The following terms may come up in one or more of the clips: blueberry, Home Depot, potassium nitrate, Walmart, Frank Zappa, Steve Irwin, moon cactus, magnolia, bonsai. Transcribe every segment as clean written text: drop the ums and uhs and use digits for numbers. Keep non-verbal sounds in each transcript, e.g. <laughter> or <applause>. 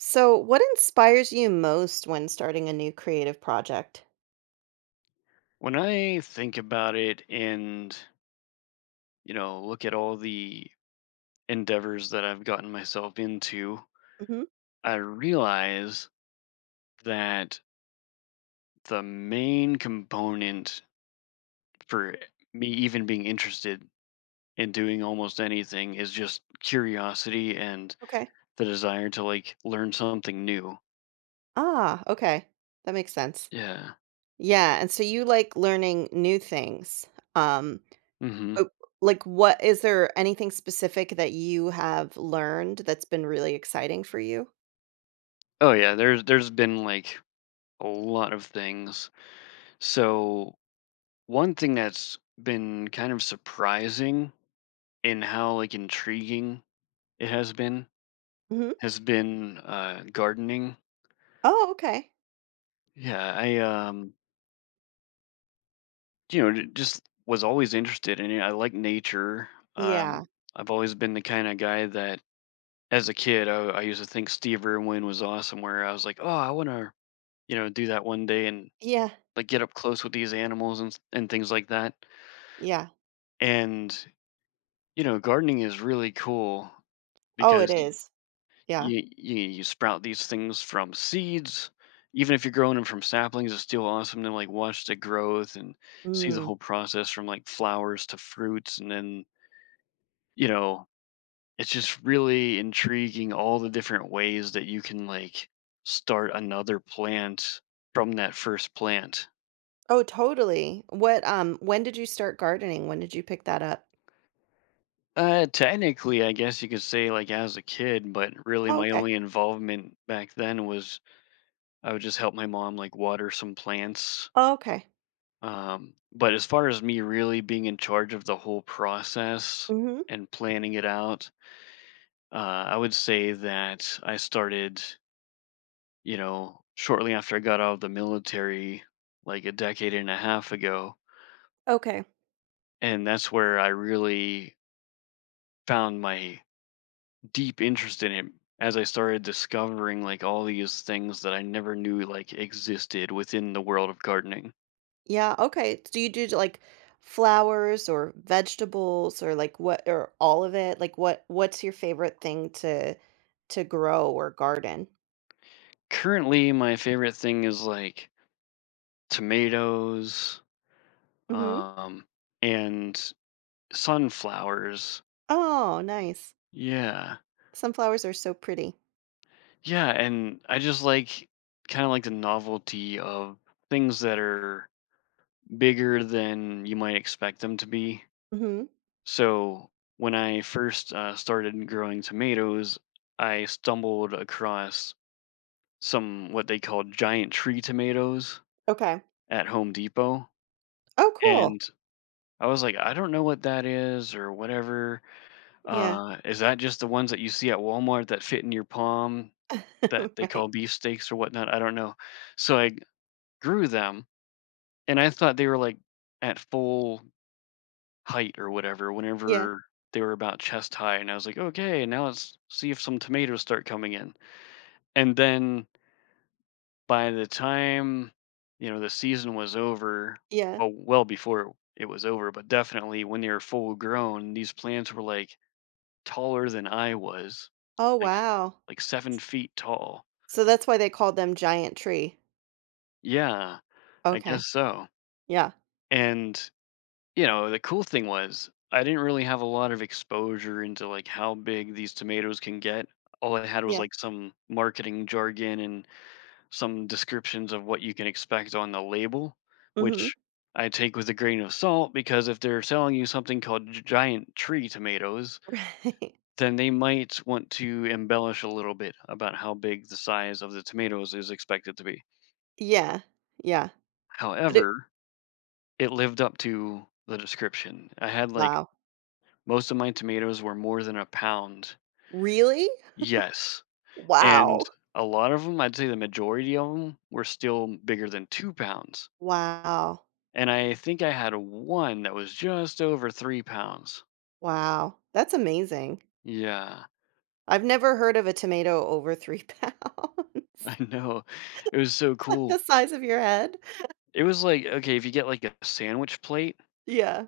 So, what inspires you most when starting a new creative project? When I think about it and, you know, look at all the endeavors that I've gotten myself into, hmm I realize that the main component for me even being interested in doing almost anything is just curiosity and Okay. the desire to like learn something new. Ah, okay. That makes sense. Yeah. Yeah, and so you like learning new things. Um Mhm. uh, like what is there anything specific that you have learned that's been really exciting for you? Oh yeah, there's been like a lot of things. So, one thing that's been kind of surprising and how, like, intriguing it hmm has been, gardening. Oh, okay. Yeah, I, you know, j just was always interested in it. I like nature. Um, Yeah. I've always been the kinda guy that as a kid, I used to think Steve Irwin was awesome where I was like, "Oh, I wanna, you know, do that one day and, Yeah. like, get up close with these animals and s and things like that." Yeah. And, you know, gardening is really cool Oh, it because is. Yeah. you, you sprout these things from seeds. Even if you're growing them from saplings, it's still awesome to like watch the growth and see the Mm. whole process from like flowers to fruits, and then, you know, it's just really intriguing all the different ways that you can like start another plant from that first plant. Oh, totally. What when did you start gardening? When did you pick that up? Technically, I guess you could say like as a kid, but really Oh, my okay. only involvement back then was I would just help my mom like water some plants. Oh, okay. But as far as me really being in charge of the whole process Mhm. and planning it out, uh, I would say that I started, you know, shortly after I got out of the military, like a decade and a half ago. Okay. And that's where I really found my deep interest in it as I started discovering like all these things that I never knew like existed within the world of gardening. Yeah, okay. Do you do, like, flowers or vegetables or, like, what or all of it? Like, what's your favorite thing to grow or garden? Currently, my favorite thing is like tomatoes, Mhm. um, and sunflowers. Oh, nice. Yeah. Sunflowers are so pretty. Yeah, and I just like kind of like the novelty of things that are bigger than you might expect them to be. Mhm. So when I first started growing tomatoes, I stumbled across some what they call giant tree tomatoes Okay. at Home Depot. Oh, cool. And I was like, I don't know what that is or whatever. Yeah. Is that just the ones that you see at Walmart that fit in your palm that <laughs> they Right. call beefsteaks or whatnot? I don't know. So I grew them, and I thought they were like at full height or whatever. Yeah, Whenever they were about chest high, and I was like, okay, now let's see if some tomatoes start coming in. And then by the time, you know, the season was over, yeah. well, well before it was over, but definitely when they were full grown, these plants were like taller than I was Oh, like. wow. Like 7 feet tall. So that's why they called them giant tree. Yeah, I Okay. guess so. Yeah. And, you know, the cool thing was I didn't really have a lot of exposure into, like, how big these tomatoes can get. All I had was, Yeah. like, some marketing jargon and some descriptions of what you can expect on the label, Mhm. which I take with a grain of salt because if they're selling you something called gi giant tree tomatoes, <laughs> Right. then they might want to embellish a little bit about how big the size of the tomatoes is expected to be. Yeah. Yeah. But it However, it lived up to the description. I had, like, wow. most of my tomatoes were more than a pound. Really? Yes, and Wow. a lot of them, I'd say the majority of them, were still bigger than 2 pounds, Wow. and I think I had one that was just over 3 pounds. Wow. That's amazing. Yeah. I've never heard of a tomato over 3 pounds. <laughs> <laughs> I know. It was so The cool. size of your head. It was like, okay, if you get, like, a sandwich plate, Yeah.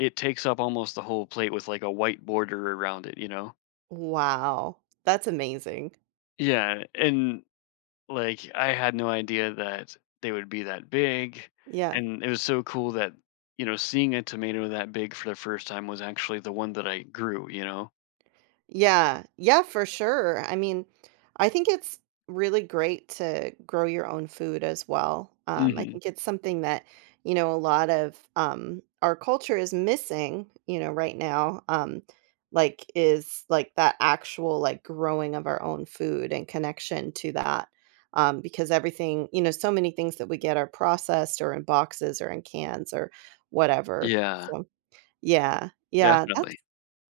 it takes up almost the whole plate with, like, a white border around it, you know? Wow. That's amazing. Yeah, and like, I had no idea that they would be that big, Yeah. and it was so cool that, you know, seeing a tomato that big for the first time was actually the one that I grew, you know? Yeah. Yeah, for sure. I mean, I think it's really great to grow your own food as well. I Mhm. think it's something that, a lot of our culture is missing, right now. Like is like that actual like growing of our own food and connection to that. Because everything, so many things that we get are processed or in boxes or in cans or whatever. Yeah, So yeah, that's definitely.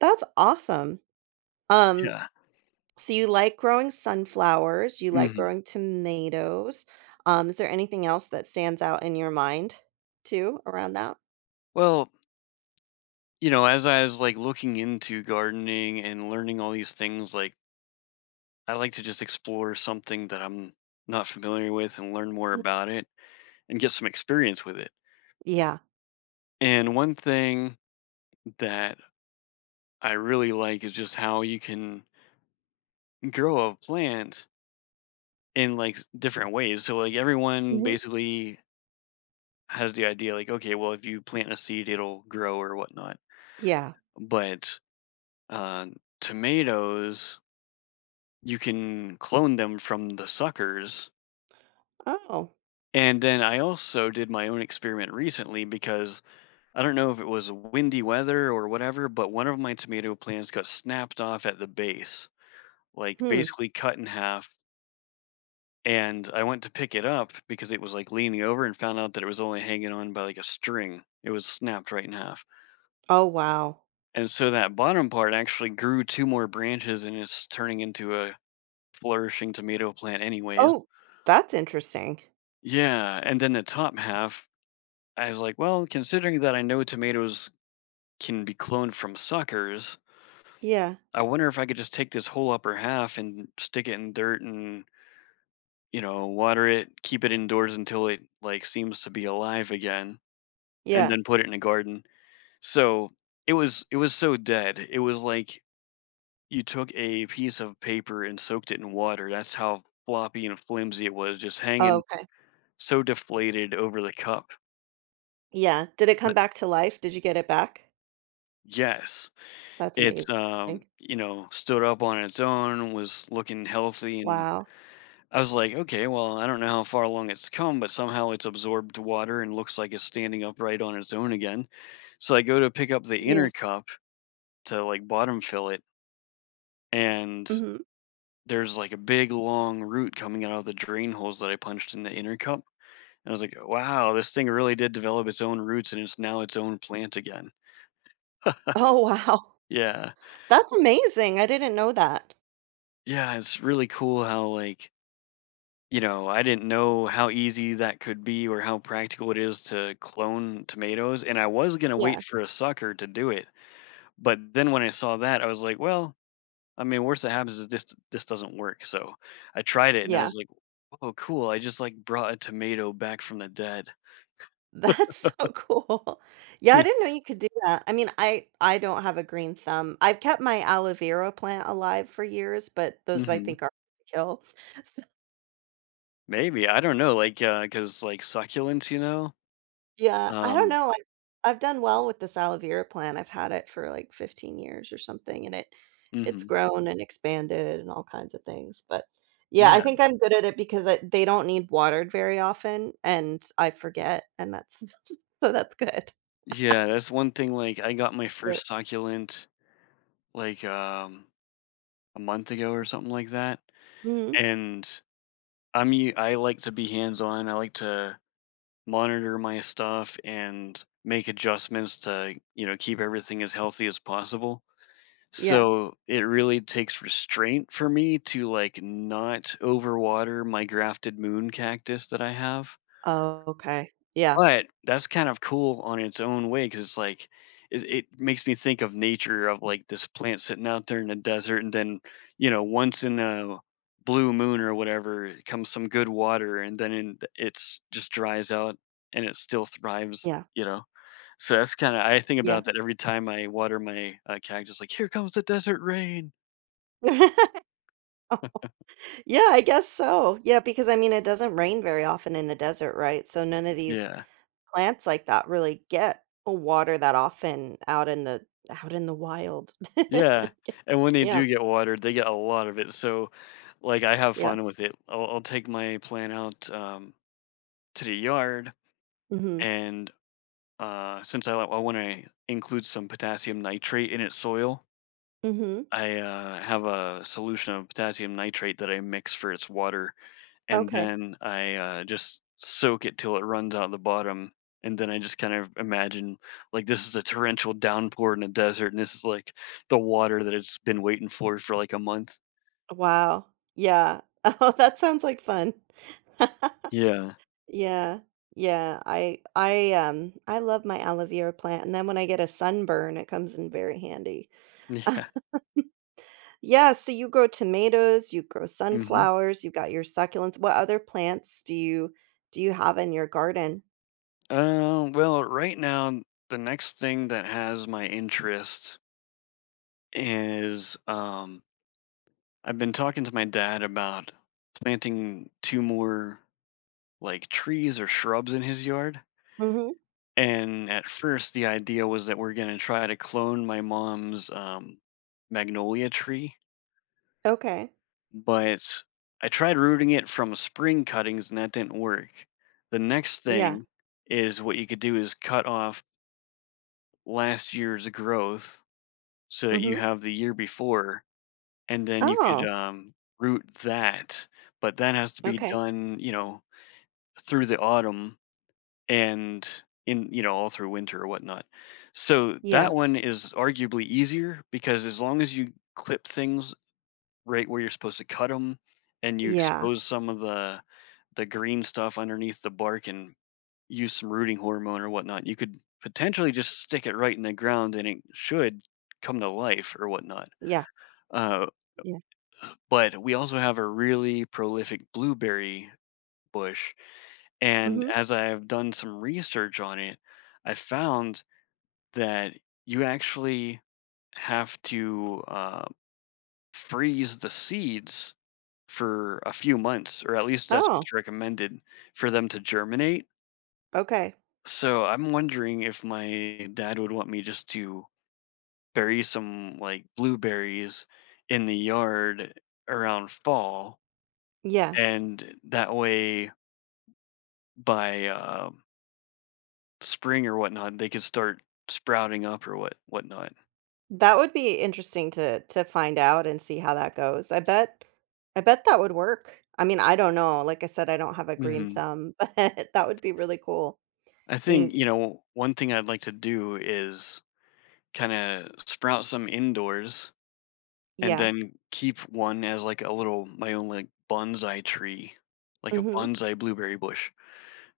awesome. Um, Yeah. so you like growing sunflowers, you like Mhm. growing tomatoes. Is there anything else that stands out in your mind too around that? Well, you know, as I was, like, looking into gardening and learning all these things, like, I like to just explore something that I'm not familiar with and learn more Mhm. about it and get some experience with it. Yeah. And one thing that I really like is just how you can grow a plant in like different ways. So like everyone Mhm. basically has the idea like, okay, well if you plant a seed, it'll grow or whatnot. Yeah. But uh, tomatoes, you can clone them from the suckers. Oh. And then I also did my own experiment recently because I don't know if it was windy weather or whatever, but one of my tomato plants got snapped off at the base, like Hmm. basically cut in half. And I went to pick it up because it was like leaning over and found out that it was only hanging on by like a string. It was snapped right in half. Oh, wow. And so that bottom part actually grew two more branches and it's turning into a flourishing tomato plant, anyways. Oh, that's interesting. Yeah. And then the top half, I was like, well, considering that I know tomatoes can be cloned from suckers, Yeah. I wonder if I could just take this whole upper half and stick it in dirt and, you know, water it, keep it indoors until it like seems to be alive again, and Yeah. then put it in a garden. So, it was so dead. It was like you took a piece of paper and soaked it in water. That's how floppy and flimsy it was, just Oh, hanging okay. so deflated over the cup. Yeah. Did it come But back to life? Did you get it back? yes, That's it's, amazing. You know, stood up on its own, was looking healthy, and Wow. I was like, "Okay, well, I don't know how far along it's come, but somehow it's absorbed water and looks like it's standing upright on its own again." So I go to pick up the Yeah. inner cup to, like, bottom fill it, and Mhm. there's, like, a big long root coming out of the drain holes that I punched in the inner cup, and I was like, "Wow, this thing really did develop its own roots and it's now its own plant again." Oh, wow. Yeah. <laughs> That's amazing. I didn't know that. Yeah, it's really cool how, like, you know, I didn't know how easy that could be or how practical it is to clone tomatoes, and I was gonna Yeah. wait for a sucker to do it, but then when I saw that, I was like, "Well, I mean, worst that happens is this doesn't work." So, I tried it and I Yeah. was like, "Oh, cool, I just, like, brought a tomato back from the dead." <laughs> That's so cool. <laughs> Yeah, I didn't know <laughs> you could do that. I mean, I don't have a green thumb. I've kept my aloe vera plant alive for years, but those I Mhm. think are hard to kill. <laughs> So, Maybe, I don't know, like, cause like, succulents, you know? yeah, I don't Um. know. I've done well with this aloe vera plant. I've had it for like 15 years or something, and it's Mhm. grown and expanded and all kinds of things. But yeah, I Yeah. think I'm good at it because they don't need watered very often, and I forget, and that's <laughs> so that's good. Yeah, that's one thing, like, I got my Right. first succulent, like, a month ago or something like that, Mhm. and I like to be hands-on, I like to monitor my stuff and make adjustments to, you know, keep everything as healthy as possible. Yeah. So, it really takes restraint for me to, like, not overwater my grafted moon cactus that I have. Oh, okay. Yeah. But that's kind of cool on its own way, cause it's like it makes me think of nature of, like, this plant sitting out there in the desert, and then, you know, once in a blue moon or whatever, it comes some good water, and then in it's just dries out, and it still thrives, Yeah, you know? So that's kinda I think yeah. about that every time I water my, cactus, like, "Here comes the desert rain." <laughs> Yeah, I guess so. Yeah, because, I mean, it doesn't rain very often in the desert, right? So none of these Yeah. plants like that really get water that often out in the wild. Yeah. <laughs> And when they Yeah, do get watered, they get a lot of it, so, like, I have yeah. fun with it. I'll take my plant out, to the yard. Mhm, And since I want to include some potassium nitrate in its soil, mhm. I have a solution of potassium nitrate that I mix for its water, and Okay. then I just soak it till it runs out the bottom. And then I just kind of imagine like this is a torrential downpour in the desert, and this is like the water that it's been waiting for like a month. Wow. Yeah. <laughs> Oh, that sounds like fun. <laughs> Yeah. Yeah, yeah. I I love my aloe vera plant, and then when I get a sunburn, it comes in very handy. <laughs> Yeah. <laughs> Yeah, so you grow tomatoes, you grow hmm sunflowers, you got your succulents. What other plants do you have in your garden? Well, right now, the next thing that has my interest is I've been talking to my dad about planting two more like trees or shrubs in his yard. Mhm. And at first the idea was that we're going to try to clone my mom's magnolia tree, Okay. but I tried rooting it from spring cuttings and that didn't work. The next Yeah. thing is what you could do is cut off last year's growth so that you Mhm. have the year before. And then you could, Oh, root that, but that has to be okay. done, you know, through the autumn and in, you know, all through winter or whatnot. So that Yeah. one is arguably easier because as long as you clip things right where you're supposed to cut them, and you Yeah. expose some of the green stuff underneath the bark and use some rooting hormone or whatnot, you could potentially just stick it right in the ground and it should come to life or whatnot. Yeah. Uh Yeah. But we also have a really prolific blueberry bush, and Mhm. as I have done some research on it, I found that you actually have to freeze the seeds for a few months, or at least that's Oh, what's recommended for them to germinate. okay. So I'm wondering if my dad would want me just to bury some like blueberries in the yard around fall, Yeah. and that way by spring or whatnot, they could start sprouting up or whatnot. That would be interesting to find out and see how that goes. I bet that would work. I mean, I don't know. Like I said, I don't have a green hmm thumb, <laughs> but that would be really cool. I And think, you- you know, one thing I'd like to do is kind of sprout some indoors and Yeah. then keep one as like a little my own like bonsai tree, like a Mhm. bonsai blueberry bush,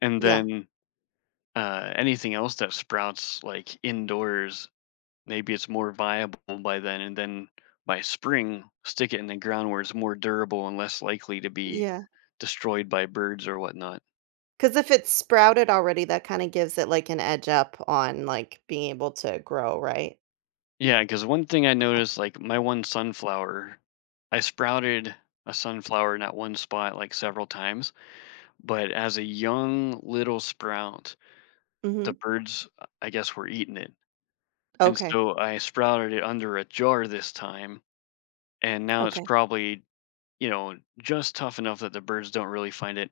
and Yeah. then anything else that sprouts like indoors, maybe it's more viable by then, and then by spring, stick it in the ground where it's more durable and less likely to be Yeah. destroyed by birds or whatnot. 'Cause if it's sprouted already, that kinda gives it, like, an edge up on, like, being able to grow, right? Yeah, because one thing I Okay. noticed, like my one sunflower, I sprouted a sunflower in that one spot like several times, but as a young little sprout, Mhm. the birds, I guess, were eating it. And Okay. so I sprouted it under a jar this time, and now it's Okay. probably, you know, just tough enough that the birds don't really find it.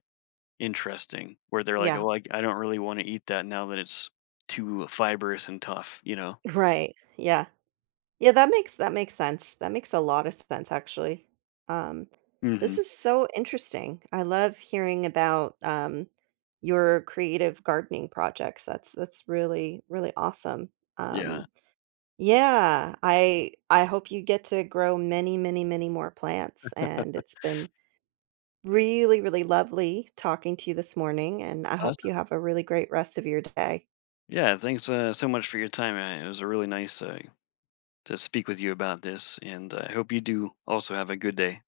Interesting, where they're like, Yeah. "Oh, I don't really wanna eat that now that it's too fibrous and tough," you know? <laughs> Right. Yeah, Yeah, that makes sense. That makes a lot of sense, actually. Um, this Mhm. is so interesting. I love hearing about, your creative gardening projects. That's really, really awesome. Um, Yeah. yeah, I hope you get to grow many, many, many more plants, and it's been really, really lovely talking to you this morning, and I hope you Awesome. have a really great rest of your day. Yeah, thanks, so much for your time, man. It was a really nice, to speak with you about this, and I hope you do also have a good day.